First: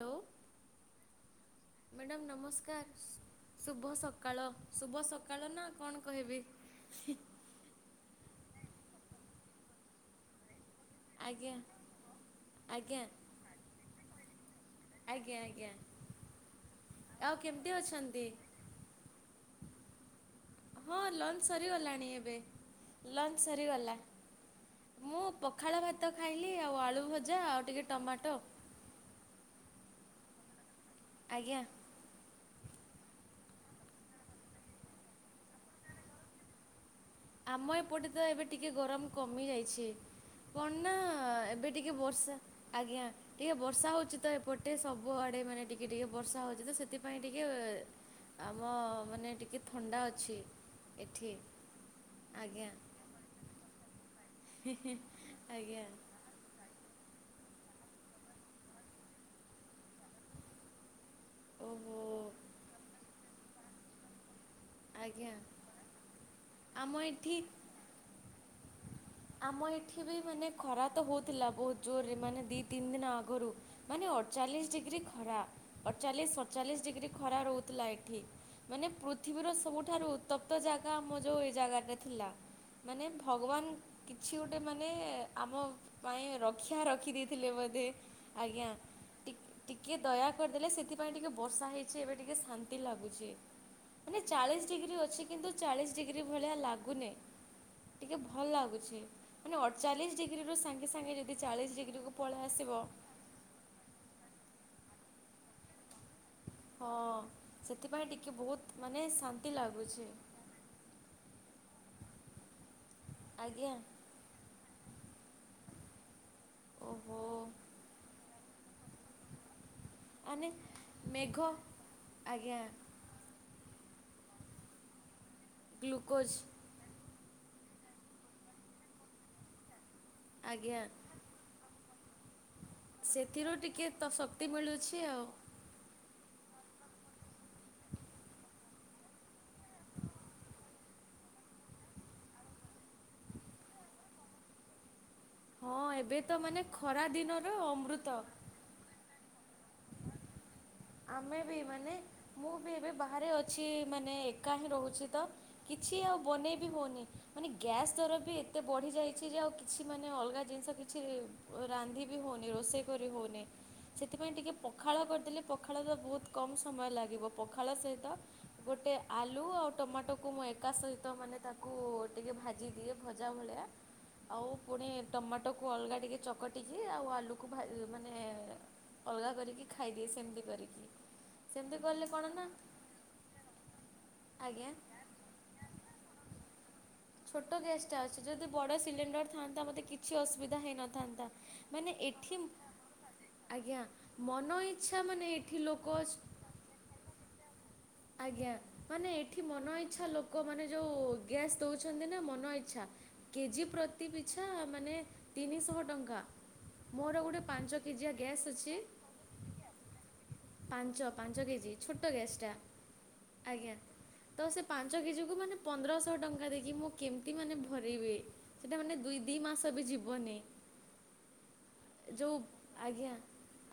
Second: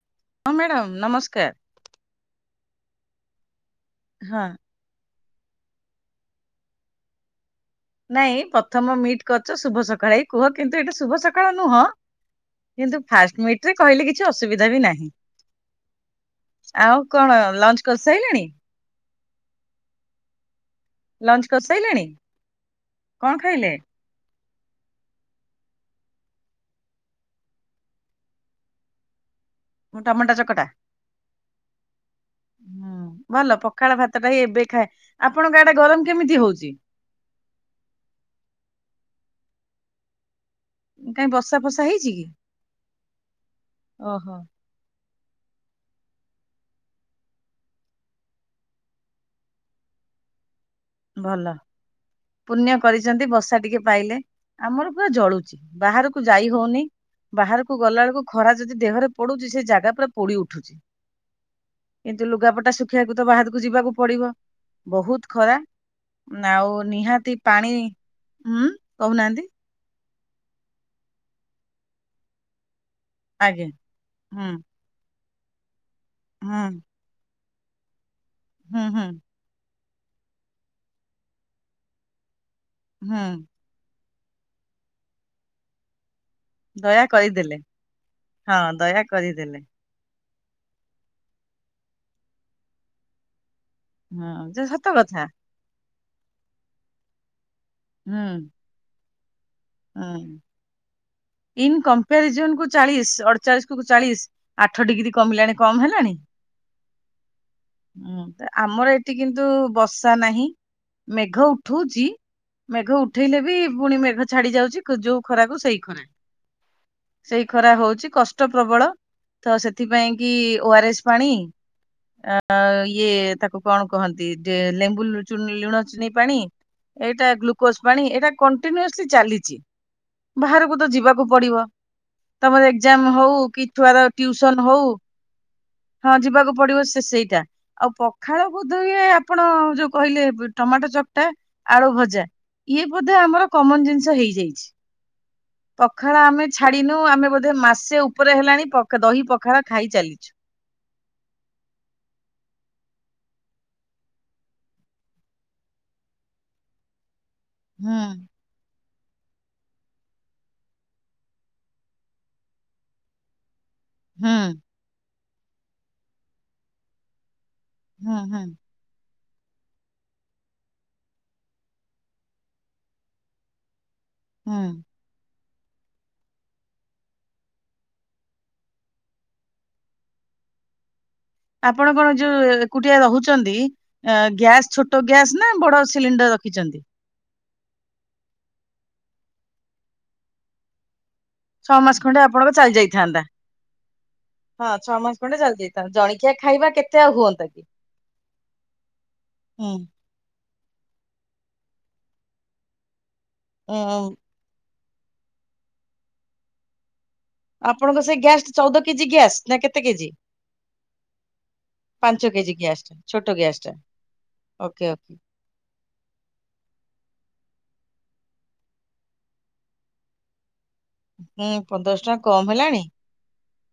Hello. ହଁ madam ନମସ୍କାର। Madam ନମସ୍କାର ଶୁଭ ହଁ। ସକାଳ। ଶୁଭ ସକାଳ ନା କଣ କହିବି? ନାଇଁ ପ୍ରଥମ ମିଟ୍ କରିଛ ଶୁଭ ସକାଳ କୁହ କିନ୍ତୁ ଏଇଟା ଶୁଭ ସକାଳ ଆଜ୍ଞା। ନୁହଁ କିନ୍ତୁ ଆଜ୍ଞା ଫାଷ୍ଟ ମିଟ ରେ କହିଲେ କିଛି ଅସୁବିଧା ବି ନାହିଁ। ଆଜ୍ଞା ଆଜ୍ଞା ଆଉ କଣ କେମିତି ଲଞ୍ଚ ଅଛନ୍ତି? କରିସାରିଲେଣି? ହଁ ଲଞ୍ଚ ସରିଗଲାଣି ଏବେ କଣ ଲଞ୍ଚ ଖାଇଲେ ସରିଗଲା। ମୁଁ ପଖାଳ ଭାତ ଖାଇଲି ଆଉ ଆଳୁ ଭଜା ଆଉ ଟିକେ ଟମାଟୋ। ମୁଁ ଟମାଟ ଚକଟା। ଆଜ୍ଞା। ହୁଁ ଭଲ ପଖାଳ ଭାତ ଟା ହ ଏବେ ଖାଏ ଆପଣଙ୍କା ଆଡ଼େ ଗରମ କେମିତି ହଉଛି? ଆମ ଏପଟେ ତ ଏବେ ଟିକେ ଗରମ କମିଯାଇଛି। କଣନା କାଇଁ ବର୍ଷା ଏବେ ଫର୍ଷା ଟିକେ ହେଇଛି କି ବର୍ଷା ଆଜ୍ଞା ଟିକେ ବର୍ଷା ହଉଛି ତ ଓହୋ ଏପଟ ଗଟେ ସବୁଆଡ଼େ ମାନେ ଟିକେ ଟିକେ ବର୍ଷା ହଉଛି ତ ସେଥିପାଇଁ ଟିକେ ଆମ ମାନେ ଟିକେ ଥଣ୍ଡା ଅଛି। ଏଠି। ଭଲ ଆଜ୍ଞା ପୁଣ୍ୟ କରିଛନ୍ତି ବସା ଟିକେ ପାଇଲେ। ଆମର ପୁରା ଜଳୁଛି ଆଜ୍ଞା ବାହାରକୁ ଯାଇ ହଉନି ବାହାରକୁ ଗଲା ବେଳକୁ ଖରା ଯଦି ଦେହରେ ପଡୁଛି ସେ ଜାଗା ପା ପୋଡି ଉଠୁଛି ଓହୋ କିନ୍ତୁ ଲୁଗାପଟା ଶୁଖେଇବାକୁ ତ ବାହାରକୁ ଯିବାକୁ ପଡିବ? ବହୁତ ଆଜ୍ଞା ଖରା ଆଉ ଆମ ନିହାତି ଏଠି ପାଣି ହୁଁ। କହୁନାହାନ୍ତି ଆମ ଏଠି ବି ମାନେ ଖରା ତ ହଉଥିଲା ବହୁତ ଜୋରରେ ମାନେ ଦି ତିନି ଦିନ ଆ ଗରୁ ଆଜ୍ଞା ମାନେ ହୁଁ ଅଠଚାଲିଶ ଡିଗ୍ରୀ ଖରା। ଅଠଚାଳିଶ ହୁଁ ସତଚାଳିଶ ଡିଗ୍ରୀ ଖରା ରହୁଥିଲା ଏଠି ହୁଁ ମାନେ ପୃ ହୁଁ ପୃଥିବୀର ସବୁଠାରୁ ଉତ୍ତପ୍ତ ଜାଗା ଆମ ଯେଉଁ ଏ ଜାଗାରେ ଥିଲା ମାନେ ହୁଁ ଭଗବାନ କିଛି ଗୋଟେ ମାନେ ଆମ ପାଇଁ ର ରଖିଆ ଦୟା ରଖିଦେଇଥିଲେ କରିଦେଲେ ବୋଧେ ହଁ ଆଜ୍ଞା। ଦୟା କରିଦେଲେ ଟିକେଦୟା କରିଦେଲେ ସେଥିପାଇଁ ଟିକିେ ବର୍ଷା ହେଇଛି ଏବେ ଟିକିେ ଶାନ୍ତି ଲାଗୁଛି। ମାନେ ହଁ ଯେ ଚାଳିଶ ସତ ଡିଗ୍ରୀ କଥା ଅଛି କିନ୍ତୁ। ଚାଳିଶ ଡିଗ୍ରୀ ଭଳିଆ ଲାଗୁନି ଟିକେ ହୁଁ ଭଲ ଲାଗୁଛି। ମାନେ ଅଠଚାଳିଶ ହୁଁ ଡିଗ୍ରୀରୁ ସାଙ୍ଗେ ସାଙ୍ଗେ ଯଦି ଚାଳିଶ ଡିଗ୍ରୀକୁ ପଳେଇ ଆସିବ। ଅଠଚାଳିଶ କୁ ଚାଳିଶ ଆଠ ଡିଗ୍ରୀ କମିଲାଣି କମ ହେଲାଣି। ହଁ ସେଥିପାଇଁ ହୁଁ ଟିକେ ତ ବହୁତ ଆମର ମାନେ ଏଠି କିନ୍ତୁ ଶାନ୍ତି ଲାଗୁଛି। ବର୍ଷା ନାହିଁ। ମେଘ ଉଠଉଛି ମେଘ ଉଠେଇଲେ ବି ଆଜ୍ଞା ପୁଣି ମେଘ ଛାଡି ଯାଉଛି ଯୋଉ ଖରାକୁ ସେଇ ଖରା ଓହୋ ସେଇ ଖରା ହଉଛି କଷ୍ଟ ପ୍ରବଳ। ତ ସେଥିପାଇଁ କି ଆନେ ଓ ଆର ଏସ୍ ପାଣି। ମେଘ ଆ ଆଜ୍ଞା ଇଏ ତାକୁ କଣ କହନ୍ତି ଡେ ଲେମ୍ବୁ ଲୁ ଚୁ ଲୁଣ, ଚିନି ଗ୍ଲୁକୋଜ୍ ପାଣି। ଏଇଟା ଗ୍ଲୁକୋଜ ପାଣି ଏଇଟା କଣ୍ଟିନ୍ୟୁସଲି ଚାଲିଛି। ବାହାରକୁ ଆଜ୍ଞା ତ ଯିବାକୁ ପଡିବ। ତମର ଏକ୍ସାମ ହଉ ସେଥିରୁ କି ଟିକେ ଛୁଆର ତ ଶକ୍ତି ଟ୍ୟୁସନ ହଉ। ମିଳୁଛି ଆଉ। ହଁ ଯିବାକୁ ପଡିବ ସେ ସେଇଟା ଆଉ ପଖାଳ ବୋଧହୁଏ। ଆପଣ ଯୋଉ କହିଲେ ଟମାଟୋ ଚକଟା, ଆଳୁ ଭଜା ଇଏ ବୋଧେ ଆମର। କମନ ଜିନିଷ ହେଇଯାଇଛି। ହଁ ଏବେ ପଖାଳ ତ ଆମେ ମାନେ ଛାଡିିନୁ ଖରା ଆମେ ବୋଧେ ଦିନର ମାସେ ଅମୃତ। ଉପରେ ହେଲାଣି ପଖ ଦହି ପଖାଳ ଖାଇ ଚାଲିଚୁ। ଆମେ ବି ମାନେ ମୁଁ ବି ଏବେ ବାହାରେ ଅଛି ମାନେ ଏକା ହିଁ ରହୁଛି ତ କିଛି ଆଉ ବନେଇବି ହଉନି ମାନେ ଗ୍ୟାସ୍ ହୁଁ ଦର ବି ଏତେ ବଢ଼ିଯାଇଛି ଯେ ଆଉ କିଛି ମାନେ ଅଲଗା ଜିନିଷ କିଛି ଓ ରନ୍ଧି ବି ହେଉନି ରୋଷେଇ କରି ହେଉନି। ସେଥିପାଇଁ ଟିକେ ହୁଁ ପଖାଳ କରିଦେଲେ ପଖାଳ ତ ବହୁତ କମ ସମୟ ଲାଗିବ। ପଖାଳ ସହିତ ହୁଁ ହୁଁ ଗୋଟେ ଆଲୁ ଆଉ ଟମାଟୋକୁ ମୁଁ ଏକା ସହିତ ମାନେ ତାକୁ ଟିକେ ଭାଜିଦିଏ ଭଜା ଭଳିଆ। ଆଉ ହୁଁ ପୁଣି ଟମାଟୋକୁ ଅଲଗା ଟିକେ ଚକଟିକି ଆଉ ଆଳୁକୁ ଭା ମାନେ ଅଲଗା କରିକି ଖାଇଦିଏ ସେମିତି କରିକି। ସେମିତି ଆପଣ କଲେ କଣ ଯୋଉ ନା ଏକୁଟିଆ ରହୁଛନ୍ତି ଆଜ୍ଞା ଗ୍ୟାସ ଛୋଟ ଗ୍ୟାସ୍ ନା ବଡ଼ ସିଲିଣ୍ଡର ରଖିଛନ୍ତି। ଛୋଟ ଗ୍ୟାସ୍ ଟା ଅଛି। ଯଦି ବଡ଼ ସିଲିଣ୍ଡର ଥାଆନ୍ତା ମୋତେ କିଛି ଅସୁବିଧା ହେଇନଥାନ୍ତା। ଛଅ ମାନେ ମାସ ଖଣ୍ଡେ ଏଠି ଆପଣଙ୍କ ଚାଲି ଯାଇଥାନ୍ତା। ଆଜ୍ଞା ମନ ହଁ ଛଅ ଇଚ୍ଛା ମାସ ମାନେ ଖଣ୍ଡେ ଚାଲି ଏଠି ଯାଇଥାନ୍ତା ଲୋକ ଜଣିକିଆ ଖାଇବା କେତେ ଆଉ ହୁଅନ୍ତା କି? ଆଜ୍ଞା ମାନେ ଏଠି ମନ ହୁଁ। ଇଚ୍ଛା ଲୋକ ଲୋକ ମାନେ ଯୋଉ ଗ୍ୟାସ୍ ଦଉଛନ୍ତି ନା ମନ ଇଛା କେଜି ପ୍ରତି ଉଁ ବି ପିଛା ମାନେ ତିନିଶହ ଟଙ୍କା। ମୋର ଗୋଟେ ପାଞ୍ଚ ଆପଣଙ୍କ କେଜିଆ ସେ ଗ୍ୟାସ୍ ଗ୍ୟାସଟି ଅଛି। ଚଉଦ କେଜି ଗ୍ୟାସ୍ ନା କେତେ କେଜି? ପାଞ୍ଚ ପାଞ୍ଚ କେଜି ଛୋଟ ପାଞ୍ଚ ଗ୍ୟାସ କେଜି ଟା। ଗ୍ୟାସ୍ ଛୋଟ ଗ୍ୟାସ୍ ଟା ଆଜ୍ଞା ତ ସେ ଓକେ ପାଞ୍ଚ ଓକେ। କେଜିକୁ ମାନେ ପନ୍ଦରଶହ ଟଙ୍କା ଦେଇକି ମୁଁ କେମିତି ମାନେ ଭରିବି। ସେଟା ମାନେ ଦୁଇ ଦି ମାସ ବି ଯିବନି। ହୁଁ ଦଶ ଟଙ୍କା ଯୋଉ କମ ହେଲାଣି ଆଜ୍ଞା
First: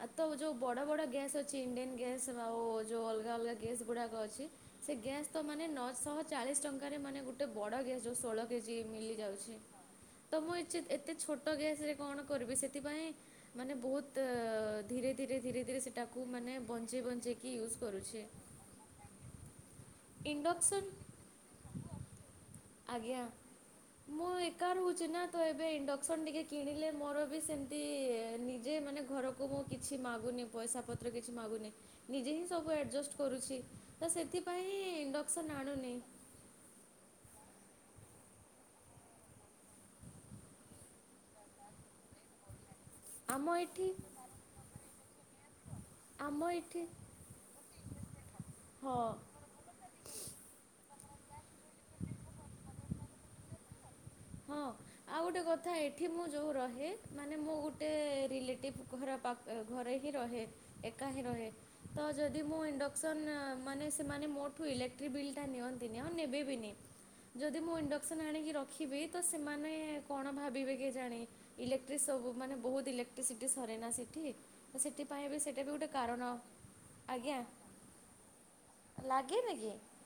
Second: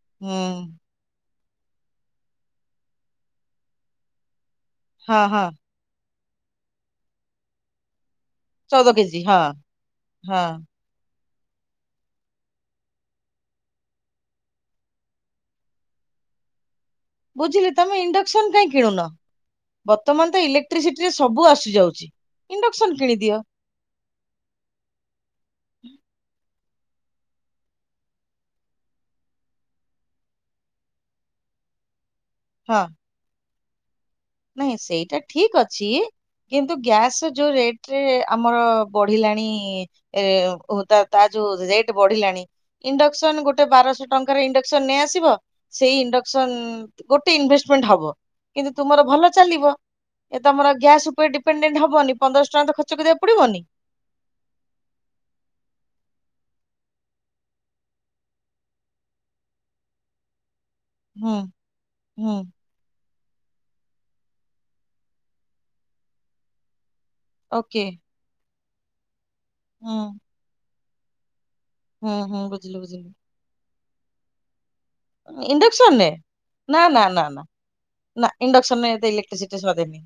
ଆଉ ତ ହୁଁ ଯୋଉ ବଡ ବଡ ଗ୍ୟାସ ଅଛି। ଛି ଇଣ୍ଡିଆନ ଗ୍ୟାସ୍ ଆଉ ଯୋ ଅଲଗା ଅଲଗା ଗ୍ୟାସ୍ ଗୁଡାକ ଅଛି ସେଇ ହଁ ଗ୍ୟାସ୍ ତ ହଁ ମାନେ ନଅ ଶହ ଚାଳିଶ ଟଙ୍କାରେ ମାନେ ଗୋଟେ ବଡ ଗ୍ୟାସ ଯୋଉ ଷୋଳ କେଜି ଚଉଦ ମିଳି ହଁ। ଯାଉଛି ତ ହଁ ମୁଁ ଏଚିତ୍ ଏତେ ଛୋଟ ଗ୍ୟାସ୍ ରେ କଣ କରିବି ସେଥିପାଇଁ ମାନେ ବହୁତ ଧୀରେ ଧୀରେ ଧୀରେ ଧୀରେ ସେଟାକୁ ମାନେ ବଞ୍ଚେଇ ବ ବୁଝିଲି ତମେ ଇଣ୍ଡକ୍ସନ କାଇଁ କିଣୁନ? ବର୍ତ୍ତମାନ ତ ଇଣ୍ଡକ୍ସନ୍ ଇଲେକ୍ଟ୍ରିସିଟି ରେ ସବୁ ଆସିଯାଉଛି ଇଣ୍ଡକ୍ସନ ଆଜ୍ଞା। କିଣିଦିଅ। ମୁଁ ଏକା ରହୁଛି ନା ତ ଏବେ ଇଣ୍ଡକ୍ସନ ଟିକେ କିଣିଲେ ମୋର ବି ସେମିତି ନିଜେ ମାନେ ଘରକୁ କୁ କିଛି ମାଗୁନି ପଇସା ପତ୍ର କିଛି ମାଗୁନି ନିଜେ ହିଁ ସବୁ ଆଡଜଷ୍ଟ କରୁଛି ତ ସେଥିପାଇଁ ନାହିଁ ସେଇଟା ଇଣ୍ଡକ୍ସନ୍ ଠିକ୍ ଅଛି। ଆଣୁନି କିନ୍ତୁ ଗ୍ୟାସ୍ ରେ ଯୋଉ ରେଟ୍ ରେ ଆମର ବଢିଲାଣି ଏ ଉଦାର ତାର ଯୋଉ ରେଟ୍ ବଢିଲାଣି, ଇଣ୍ଡକ୍ସନ୍ ଆମ ଗୋଟେ ଏଠି ବାରଶହ ଟଙ୍କାର ଇଣ୍ଡକ୍ସନ୍ ନେଇ ଆସିବ ସେଇ ଆମ ଇଣ୍ଡକ୍ସନ୍ ଏଠି ଗୋଟେ ଇନଭେଷ୍ଟମେଣ୍ଟ ହବ କିନ୍ତୁ ତୁମର ହଁ ଭଲ ଚାଲିବ ଏ ତମର ଗ୍ୟାସ୍ ଉପରେ ଡିପେଣ୍ଡେଣ୍ଟ ହବନି ପନ୍ଦରଶହ ଟଙ୍କା ତ ଖର୍ଚ୍ଚ କରିବାକୁ ପଡିବନି। ହଁ। ଆଉ ଗୋଟେ କଥା ଏଠି ମୁଁ ଯୋଉ ରହେ ମାନେ ମୁଁ ଗୋଟେ ରିଲେଟିଭ ଘର ପା ଘରେ ହିଁ ରହେ ଏକା ହିଁ ହୁଁ ରହେ। ତ ହୁଁ ଯଦି ମୁଁ ଇଣ୍ଡକ୍ ସନ୍ ମାନେ ସେମାନେ ମୋଠୁ ଇଲେକ୍ଟ୍ରିକ ବିଲ୍ ଟା ନିଅନ୍ତିନି ଆଉ ନେବେ ବିନି। ଯଦି ମୁଁ ଓକେ ଇଣ୍ଡକ୍ସନ୍ ଆଣିକି ରଖିବି ତ ସେମାନେ ହୁଁ କଣ ଭାବିବେ କେଜାଣି। ଇଲେକ୍ଟ୍ରି ହୁଁ ସବୁ ହୁଁ ମାନେ ବୁଝିଲି ବହୁତ ବୁଝିଲି ଇଲେକ୍ଟ୍ରିସିଟି ସରେନା ସେଠି ତ ସେଠି। ଇଣ୍ଡକ୍ସନରେ ନା ନା ନା ଆଜ୍ଞା ନା। ନା ଇଣ୍ଡକ୍ସନ ଏତେ ଲାଗେନି ଇଲେକ୍ଟ୍ରିସିଟି କି? ସରେନି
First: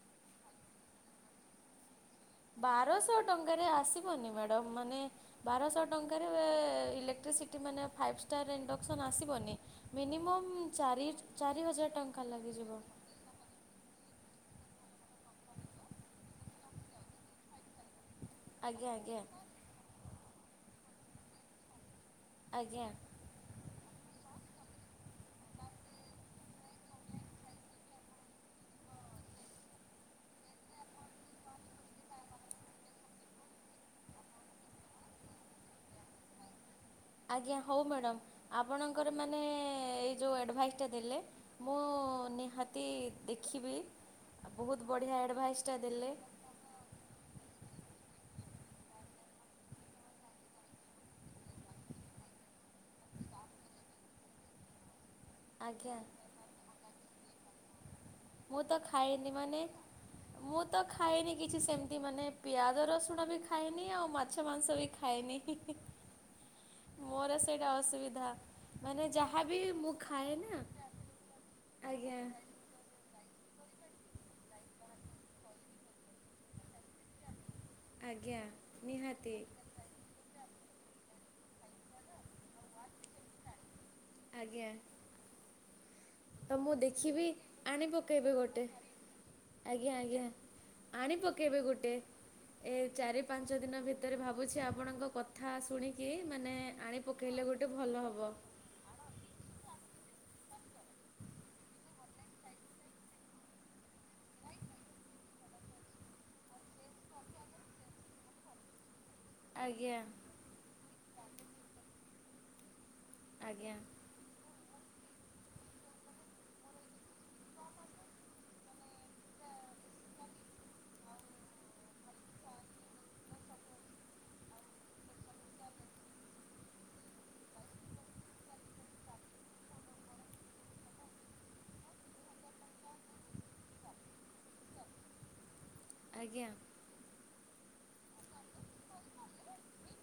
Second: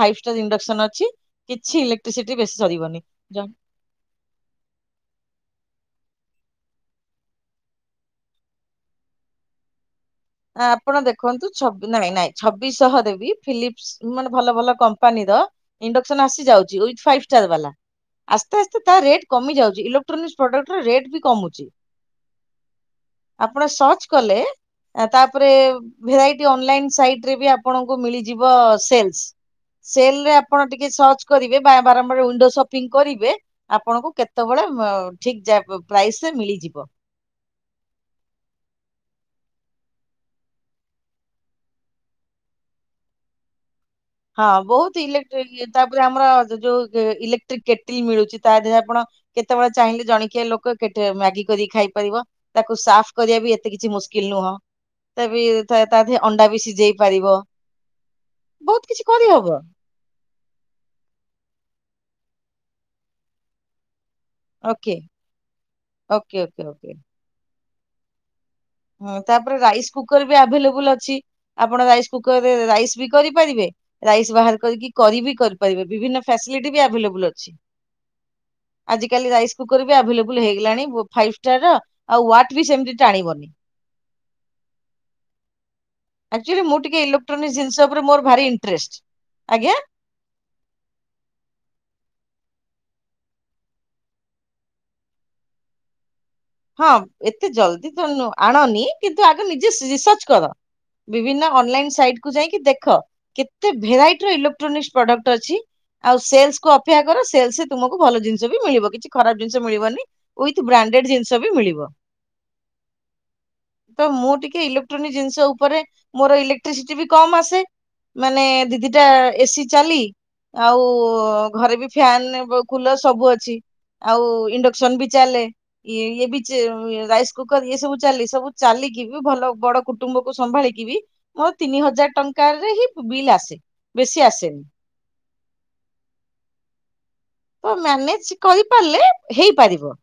ଫାଇଭ୍ ଷ୍ଟାର ଇଣ୍ଡକ୍ସନ ଅଛି କିଛି ଇଲେ ବାରଶହ ଟଙ୍କାରେ ଆସିବନି ମ୍ୟାଡ଼ମ୍ ମାନେ ବାରଶହ ଟଙ୍କାରେ ଇଲେକ୍ଟ୍ରିସିଟି ମାନେ ଫାଇଭ୍ ଷ୍ଟାର ଇଣ୍ଡକ୍ସନ୍ ଆସିବନି? ମିନିମମ୍। ଆପଣ ଚାରି ଦେଖନ୍ତୁ ଚାରି ହଜାର ଛବି ନାଇଁ ଟଙ୍କା ନାଇଁ ଲାଗିଯିବ। ଛବିଶହ ଦେଇକି। ଫିଲିପସ୍ ମାନେ ଭଲ ଭଲ କମ୍ପାନୀର ଇଣ୍ଡକ୍ସନ ଆସିଯାଉଛି ୱିଥ ଫାଇଭ୍ ଷ୍ଟାର ବାଲା। ଆସ୍ତେ ଆସ୍ତେ ଆଜ୍ଞା ତା ଆଜ୍ଞା ରେଟ୍ କମି ଯାଉଛି ଇଲେକ୍ଟ୍ରୋନିକ୍ସ ପ୍ରଡକ୍ଟର ରେଟ୍ ବି କମୁଛି। ଆଜ୍ଞା। ଆପଣ ସର୍ଚ୍ଚ କଲେ। ତାପରେ ଭେରାଇଟି ଅନଲାଇନ ସାଇଟ ରେ ବି ଆପଣଙ୍କୁ ମିଳିଯିବ ସେଲସ୍। ସେଲ୍ ରେ ଆପଣ ଟିକେ ସର୍ଚ୍ଚ କରିବେ ବା ବାରମ୍ବାର ୱିଣ୍ଡୋ ସପିଙ୍ଗ କରିବେ। ଆପଣଙ୍କୁ କେତେବେଳେ ମ ଠିକ ଜା ପ୍ରାଇସରେ ମିଳିଯିବ। ଆଜ୍ଞା ହଉ ମ୍ୟାଡ଼ମ୍ ଆପଣଙ୍କର ମାନେ ଏଇ ଯୋଉ ଆଡ଼ଭାଇଜ୍ଜ୍ ଟା ଦେଲେ। ମୁଁ ନିହାତି ଦେଖିବି। ହଁ ବହୁତ ବଢ଼ିଆ ଇଲେକ୍ଟ୍ରି ଆଡ଼ଭାଇସ୍ଟା ତାପରେ ଦେଲେ ଆମର ଯୋଉ ଇଲେକ୍ଟ୍ରିକ କେଟିଲ୍ ମିଳୁଛି ତା ଦେହରେ ଆପଣ। କେତେବେଳେ ଚାହିଁଲେ ଜଣ କିିଆ ଲୋକ କେତେ ମ୍ୟାଗି କରିକି ଖାଇପାରିବ। ତାକୁ ସାଫ୍ କରିବା ବି ଏତେ କିଛି ମୁସ୍କିଲ୍ ନୁହଁ। ତ ବି ତା ଆଜ୍ଞା ଦେହରେ ଅଣ୍ଡା ବି ସିଝେଇ ପାରିବ। ମୁଁ ତ ବହୁତ କିଛି ଖାଏନି କରିହବ ମାନେ। ମୁଁ ତ ଖାଏନି କିଛି ସେମିତି ମାନେ ପିଆଜ ରସୁଣ ବି ଖାଏନି ଆଉ ମା ମାଛ ମାଂସ ବି ଓକେ ଖାଏନି ହିଁ ହିଁ ଓକେ ଓକେ ଓକେ। ମୋର ସେଇଟା ଅସୁବିଧା। ମାନେ ହୁଁ ତାପରେ ଯାହାବି ରାଇସ୍ ମୁଁ କୁକର୍ ଖାଏ ବି ନା ଆଭେଲେବୁଲ୍ ଅଛି ଆପଣ ରାଇସ୍ ଆଜ୍ଞା କୁକରରେ ରାଇସ୍ ବି କରିପାରିବେ ରାଇସ୍ ବାହାର କରିକି କରି ବି କରିପାରିବେ ବିଭିନ୍ନ ଫ୍ୟାସିଲିଟି ବି ଏଭେଲେବୁଲ। ବୁଲ ଅଛି ଆଜ୍ଞା ଆଜିକାଲି ନିହାତି ରାଇସକୁ ଆଭେଲେବୁଲ ହେଇଗଲାଣି ଫାଇଷ୍ଟାରର ଆଉ ୱାଟ ବି ସେମିତି ଟାଣିବନି। ଆଜ୍ଞା। ତ ଆକ୍ଚୁଆଲି ମୁଁ ଟିକେ ଦେଖିବି ଇଲେକ୍ଟ୍ରୋନିକ ଜିନିଷ ଆଣି ଉପରେ ମୋର ପକେଇବି ଭାରି ଗୋଟେ ଇଣ୍ଟରେଷ୍ଟ। ଆଜ୍ଞା ଆଜ୍ଞା। ଆଣି ପକାଇବେ ଗୋଟେ ଏ ଚାରି ପାଞ୍ଚ ଦିନ ଭିତରେ ଭାବୁଛି ଆପଣଙ୍କ କଥା କଥା ଶୁଣିକି ମାନେ ଆଣି ପକେଇଲେ ଗୋଟେ ଭଲ ହବ। ଆାଣନି। କିନ୍ତୁ ଆଗ ନିଜେ ରିସର୍ଚ୍ଚ କର ବିଭିନ୍ନ ଅନଲାଇନ ସାଇଟକୁ ଯାଇକି ଦେଖ। କେତେ ଭେରାଇଟିର ଇଲେକ୍ଟ୍ରୋନିକ୍ସ ପ୍ରଡକ୍ଟ ଅଛି। ଆଉ ସେଲ୍ସକୁୁ ଅପେକ୍ଷା କର ସେଲ୍ସ ତୁମକୁ ଭଲ ଜିନିଷ ବି ମିଳିବ କିଛି ଖରାପ ଜିନିଷ ଆଜ୍ଞା ମିଳିବନି ଉଇଥ ବ୍ରାଣ୍ଡେଡ଼ ଜିନିଷ ବି ମିଳିବ। ଆଜ୍ଞା। ତ ମୁଁ ଟିକେ ଇଲେକ୍ଟ୍ରୋନିକ ଜିନିଷ ଉପରେ ମୋର ଇଲେକ୍ଟ୍ରିସିଟି ବି କମ ଆସେ। ମାନେ ଦିଦିଟା ଏସିି ଚାଲି ଆଉ ଘରେ ବି ଫ୍ୟାନ କୁଲର ସବୁ ଅଛି। ଆଉ ଇଣ୍ଡକ୍ସନ ବି ଚାଲେ। ଇ ଇଏ ବି ରାଇସ୍ କୁକର ଇଏ ସବୁ ଚାଲେ ସବୁ ଚାଲିକି ବି ଭଲ ବଡ କୁଟୁମ୍ବ କୁ ସମ୍ଭାଳିକି ବି ମୋର ତିନି ହଜାରେ ଟଙ୍କାରେ ହିଁ ବିଲ୍ ଆସେ ବେଶୀ ଆସେନି। ଆଜ୍ଞା। ତ ମ୍ୟାନେଜ କରିପାରିଲେ ହେଇପାରିବ।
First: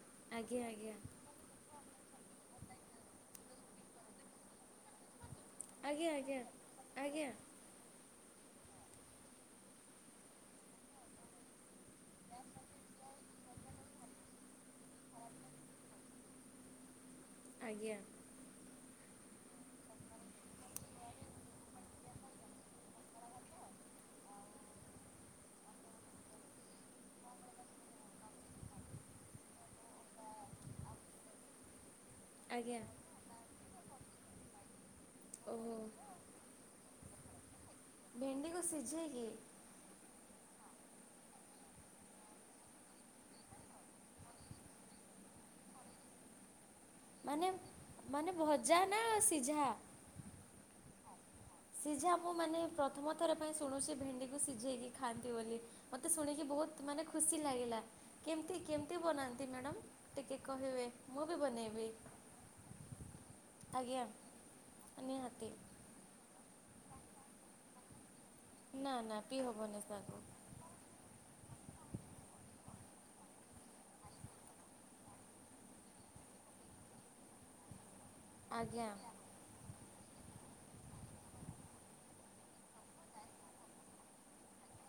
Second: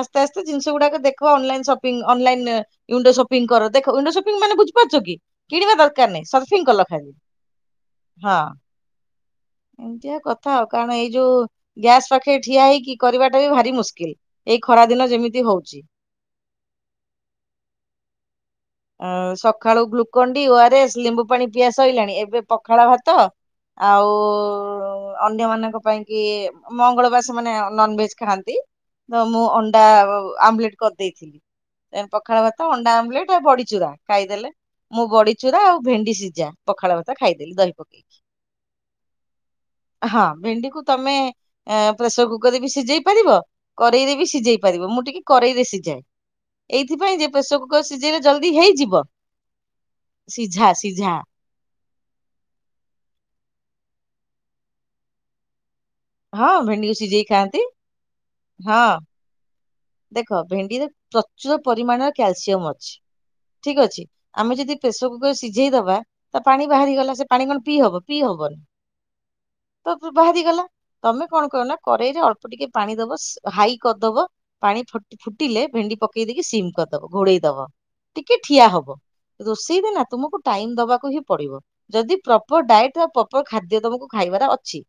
ଆସ୍ତେ ଆସ୍ତେ ଜିନିଷ ଆଜ୍ଞା ଗୁଡାକ ଦେଖ online shop online window shopping କର ଦେଖ ଉଇଣ୍ଡୋସପିଙ୍ଗ ବୁଝିପାରୁଛ କି? କିଣିବା ଆଜ୍ଞା ଦରକାର ଆଜ୍ଞା ନାହିଁ ଆଜ୍ଞା ସରଫିଙ୍ଗ କଲ ଖାଲି। ଆଜ୍ଞା ହଁ ଏମିତିଆ କଥା ଆଉ କାରଣ ଏଇ ଯୋଉ ଗ୍ୟାସ୍ ପାଖେ ଠିଆ ହେଇକି କରିବାଟା ବି ଭାରି ମୁସ୍କିଲ ଏଇ ଖରା ଦିନ ଯେମିତି ହୋଉଛି। ଆଜ୍ଞା। ଆ ସକାଳୁ Glucon D O R S ଲେମ୍ବୁ ପାଣି ପିଆ ସଇିଲାଣି ଏବେ ପଖାଳ ଭାତ। ଆଉ ଅନ୍ୟମାନଙ୍କ ପାଇଁ କି ମଙ୍ଗଳବାର ସେମାନେ ନନଭେଜ ଖାଆନ୍ତି, ତ ମୁଁ ଅଣ୍ଡା ଆମଲେଟ କରିଦେଇଥିଲି। ସେ ପଖାଳ ଭାତ ଆଜ୍ଞା ଅଣ୍ଡା ଆମ୍ଲେଟ ଆଉ ବଡିଚୁରା ଖାଇଦେଲେ, ମୁଁ ବଡିଚୁରା ଆଉ ଓହୋ ଭେଣ୍ଡି ସିଝା। ପଖାଳ ଭାତ ଖାଇଦେଲି ଦହି ପକେଇକି। ଭେଣ୍ଡିକୁ ସିଝେଇ କିି? ହଁ ଭେଣ୍ଡିକୁ ତମେ ପ୍ରେସର କୁକରରେ ବି ସିଝେଇ ପାରିବ କରେଇରେ ବି ସିଝେଇ ପାରିବ ମୁଁ ଟିକେ କରେଇରେ ସିଝାଏ। ଏଇଥିପାଇଁ ଯେ ମାନେ ପ୍ରେସର କୁକର ସିଝେଇଲେ ମାନେ ଜଲ୍ଦି ଭଜା ନା ହେଇଯିବ। ସିଝା? ସିଝା ସିଝା। ସିଝା ମୁଁ ମାନେ ପ୍ରଥମ ଥର ପାଇଁ ଶୁଣୁଛି ଭେଣ୍ଡିକୁ ସିଝେଇକି ଖାଆନ୍ତି ବୋଲି। ମୋତେ ଶୁଣିକି ହଁ ବୋହୁତ ଭେଣ୍ଡିକୁ ମାନେ ସିଝେଇ ଖୁସି ଖାଆନ୍ତି ଲାଗିଲା କେମିତି ହଁ କେମିତି ବନାନ୍ତି ମ୍ୟାଡ଼ମ୍? ଟିକେ ଦେଖ କହିବେ ଭେଣ୍ଡିରେ ମୁଁ ବି ପ୍ରଚୁର ବନେଇବି ପରିମାଣର କ୍ୟାଲସିୟମ ଅଛି। ଠିକ ଅଛି ଆଜ୍ଞା। ଆମେ ଯଦି ପ୍ରେସର କୁକରରେ ନିହାତି ସିଝେଇଦବା ତା ପାଣି ବାହାରିଗଲା ସେ ପାଣି କଣ ପିଇହବ ପିଇ ହବନି ନା ନା ପିଇ ହବନି ତ ତାକୁ ବାହାରିଗଲା। ତମେ କଣ କରବନା କରେଇରେ ଅଳ୍ପ ଟିକେ ପାଣି ଦବ ହାଇ କରିଦବ। ପାଣି ଫଟ ଫୁଟିଲେ ଭେଣ୍ଡି ପକେଇ ଦେଇକି ସିମ୍ କରିଦବ ଘୋଡେଇ ଦବ। ଟିକେ ଠିଆ ଆଜ୍ଞା ହବ, ରୋଷେଇ ରେ ନା ତୁମକୁ ଟାଇମ ଦବାକୁ ହିଁ ପଡିବ ଯଦି ପ୍ର ପ୍ରପର ଡାଏଟ୍ ପ୍ରପର ଖାଦ୍ୟ ତମକୁ ଖାଇବାର ଅଛି।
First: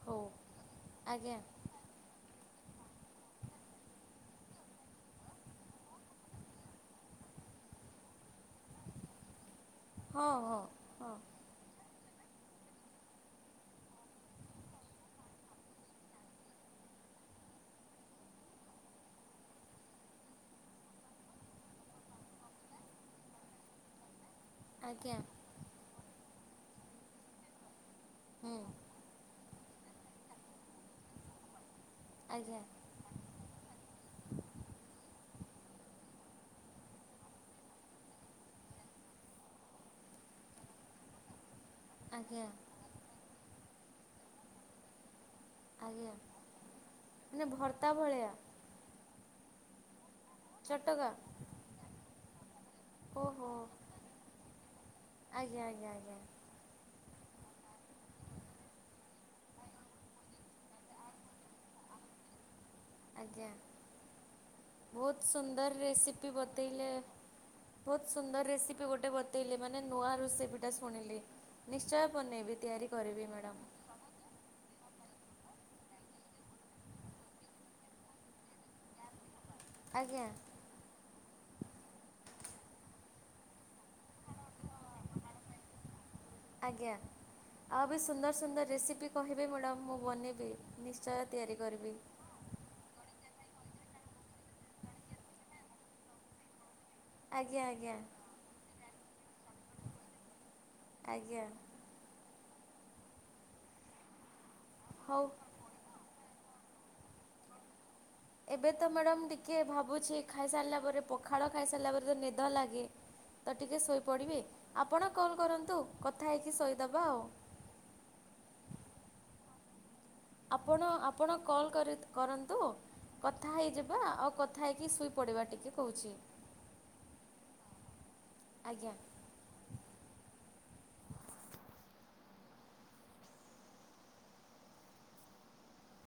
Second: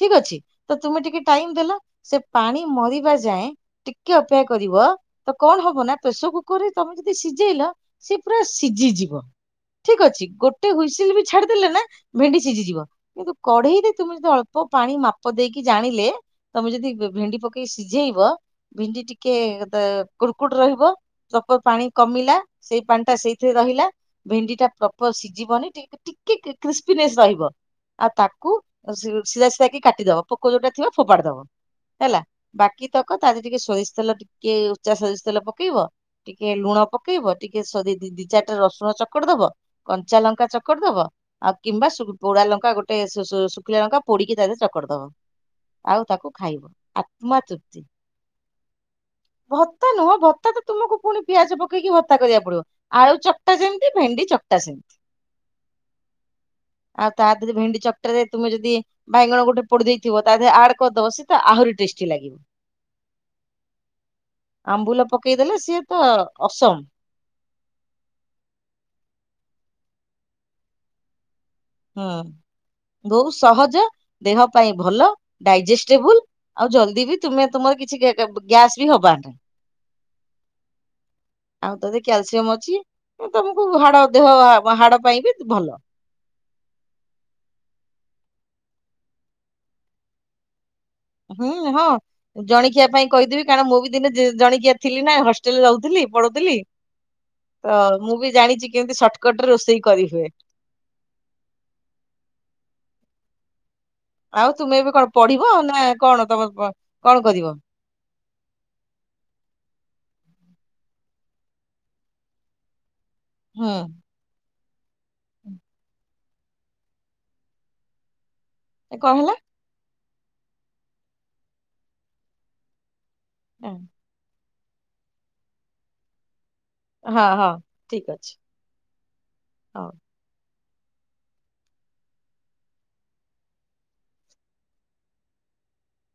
ଠିକ ହଉ। ଅଛି ତ ତୁମେ ଟିକେ ଆଜ୍ଞା ଟାଇମ ଦେଲ ସେ ପାଣି ମରିବା ଯାଏଁ ଟିକେ ଅପେକ୍ଷା କରିବ ତ କଣ ହବ ନା ପ୍ରେସର କୁକର ରେ ତମେ ଯଦି ସିଝେଇଲ ସେ ପୁରା ସିଝିଯିବ, ଠିକ ଅଛି, ହଁ ହଁ ଗୋଟେ ହଁ ହୁଇସିଲ ବି ଛାଡ ଦେଲେ ନା ଭେଣ୍ଡି ସିଝିଯିବ, କିନ୍ତୁ କଢେଇରେ ତୁମେ ଯଦି ଅଳ୍ପ ଳ୍ପ ମାପ ପାଣି ମାପ ଦେଇକି ଜାଣିଲେ ତମେ ଯଦି ଭେଣ୍ଡି ପକେଇକି ସିଝେଇବ ଭେଣ୍ଡି ଟିକେ କୁଡ଼କୁଟ ରହିବ। [unintelligible] ପାଣି କମିଲା ସେଇ ପାଣି ଟା ସେଇଥିରେ ରହିଲା ଭେଣ୍ଡି ପ୍ରପର ଆଜ୍ଞା ସିଝିବନି ଟେ ଟିକେ କ୍ରିସ୍ପିନେସ ରହିବ ଆଉ ତାକୁ ହୁଁ ସିଲ୍ ଶିଳା ଶିଳା କି କାଟିଦବ ପୋକ ଯୋଉଟା ଥିବ ଫୋପାଡି ଦବ ହେଲା ଆଜ୍ଞା ବାକି ତକ ତାର ଟିକେ ସୋରିଷ ତେଲ ଟିକେ ଉଚା ସୋରିଷ ତେଲ ପକେଇବ। ଟିକେ ଲୁଣ ପକେଇବ ଟିକେ ସ ଦି ଚାରିଟା ରସୁଣ ଚକଟି ବ ଦବ। କଞ୍ଚା ଲଙ୍କା ଚକଟି ଦବ। ଆଉ କିମ୍ବା ପୋଡା ଆଜ୍ଞା ଲଙ୍କା ଗୋଟେ [unintelligible] ଶୁଖିଲା ଲଙ୍କା ପୋଡିକି ତାରେ ଚକଟିଦବ। ଆଉ ଆଜ୍ଞା ତାକୁ ଖାଇବ ଆତ୍ମା ମାନେ ତୃପ୍ତି। ଭର୍ତ୍ତା ଭଳିଆ ଭତ୍ତା ନୁହଁ ଭତ୍ [unintelligible] ତୁମକୁ ଚଟକା ପୁଣି ପିଆଜ ପକେଇକି ଭତ୍ତା କରିବାକୁ ପଡିବନି, ଆଳୁ ଓହୋ ଚକଟା ଯେମିତି ଭେଣ୍ଡି ଚକଟା ସେମିତି। ଆଜ୍ଞା ଆଜ୍ଞା ଆଞା। ଆଉ ତା ଦେହରେ ଭେଣ୍ଡି ଚକଟରେ ତୁମେ ଯଦି ବାଇଗଣ ଗୋଟେ ପୋଡି ଦେଇେଇଥିବ ତା ଦେହରେ ଆଡ କରିଦବ ସିଏ ତ ଆହୁରି ଟେଷ୍ଟି ଲାଗିବ। ଆଜ୍ଞା ଆମ୍ବୁଲ ବହୁତ ପକେଇଦେଲେ ସିଏ ସୁନ୍ଦର ତ ରେସିପି ଅସମ୍ ବତେଇଲେ। ବହୁତ ସୁନ୍ଦର ରେସିପି ଗୋଟେ ବତେଇଲେ ମାନେ ନୂଆ ରେସିପିଟା ଶୁଣିଲି। ନିଶ୍ଚୟ ହୁଁ। ବନେଇବି ତିଆରି କରିବି ବହୁତ ମ୍ୟାଡ଼ାମ୍। ସହଜ ଦେହ ପାଇଁ ଭଲ ଡାଇଜେଷ୍ଟେବୁଲ। ଆଉ ଜଲଦି ବି ତମେ ତମର କିଛି ଗ୍ୟାସ୍ ବି ହବାନ। ଆଜ୍ଞା। ଆଉ ତଦି କ୍ୟାଲସିୟମ ଅଛି ତମକୁ ହାଡ ଦେହ ହାଡ ପାଇଁ ବି ଭଲ। ଆଜ୍ଞା ଆଉ ବି ସୁନ୍ଦର ସୁନ୍ଦର ରେସିପି କହିବେ ମ୍ୟାଡ଼ାମ୍ ମୁଁ ବନେଇବି। ନିଶ୍ଚୟ। ତିଆରି ହୁଁ ହଁ। କରିବି। ଜଣିକିଆ ପାଇଁ କହିଦେବି କାରଣ ମୁଁ ବି ଦିନେ ଜଣିକିଆ ଥିଲି ନା ହଷ୍ଟେଲରେ ରହୁଥିଲି ପଢ଼ୁଥିଲି। ଆଜ୍ଞା ତ ଆଜ୍ଞା ମୁଁ ବି ଜାଣିଛି କେମିତି ସର୍ଟକଟ ରେ ରୋଷେଇ କରିହୁଏ। ଆଜ୍ଞା। ଆଉ ତୁମେ ଏବେ କଣ ହଉ। ପଢିବ ନା କଣ ତମ କଣ କରିବ। ଏବେ ତ ମ୍ୟାଡାମ ଟିକେ ଭାବୁଛି ଖାଇସାରିଲା ପରେ ପଖାଳ ଖାଇସାରିଲା ପରେ ତ ନିଦ ଲାଗେ। ତ ହୁଁ ଟିକେ ଶୋଇପଡ଼ିବି ଆପଣ କଲ୍ କରନ୍ତୁ କଥା ହେଇକି ଶୋଇଦବା ଆଉ। କଣ ହେଲା। ଆପଣ ଆପଣ କଲ୍ କର କରନ୍ତୁ କଥା ହେଇଯିବା ଆଉ କଥା ହେଇକି ସୁଇପ ପଡ଼ିବା ଟିକେ କହୁଛି। ହଁ ହଁ ଠିକ ଅଛି। ଆଜ୍ଞା। ହଉ।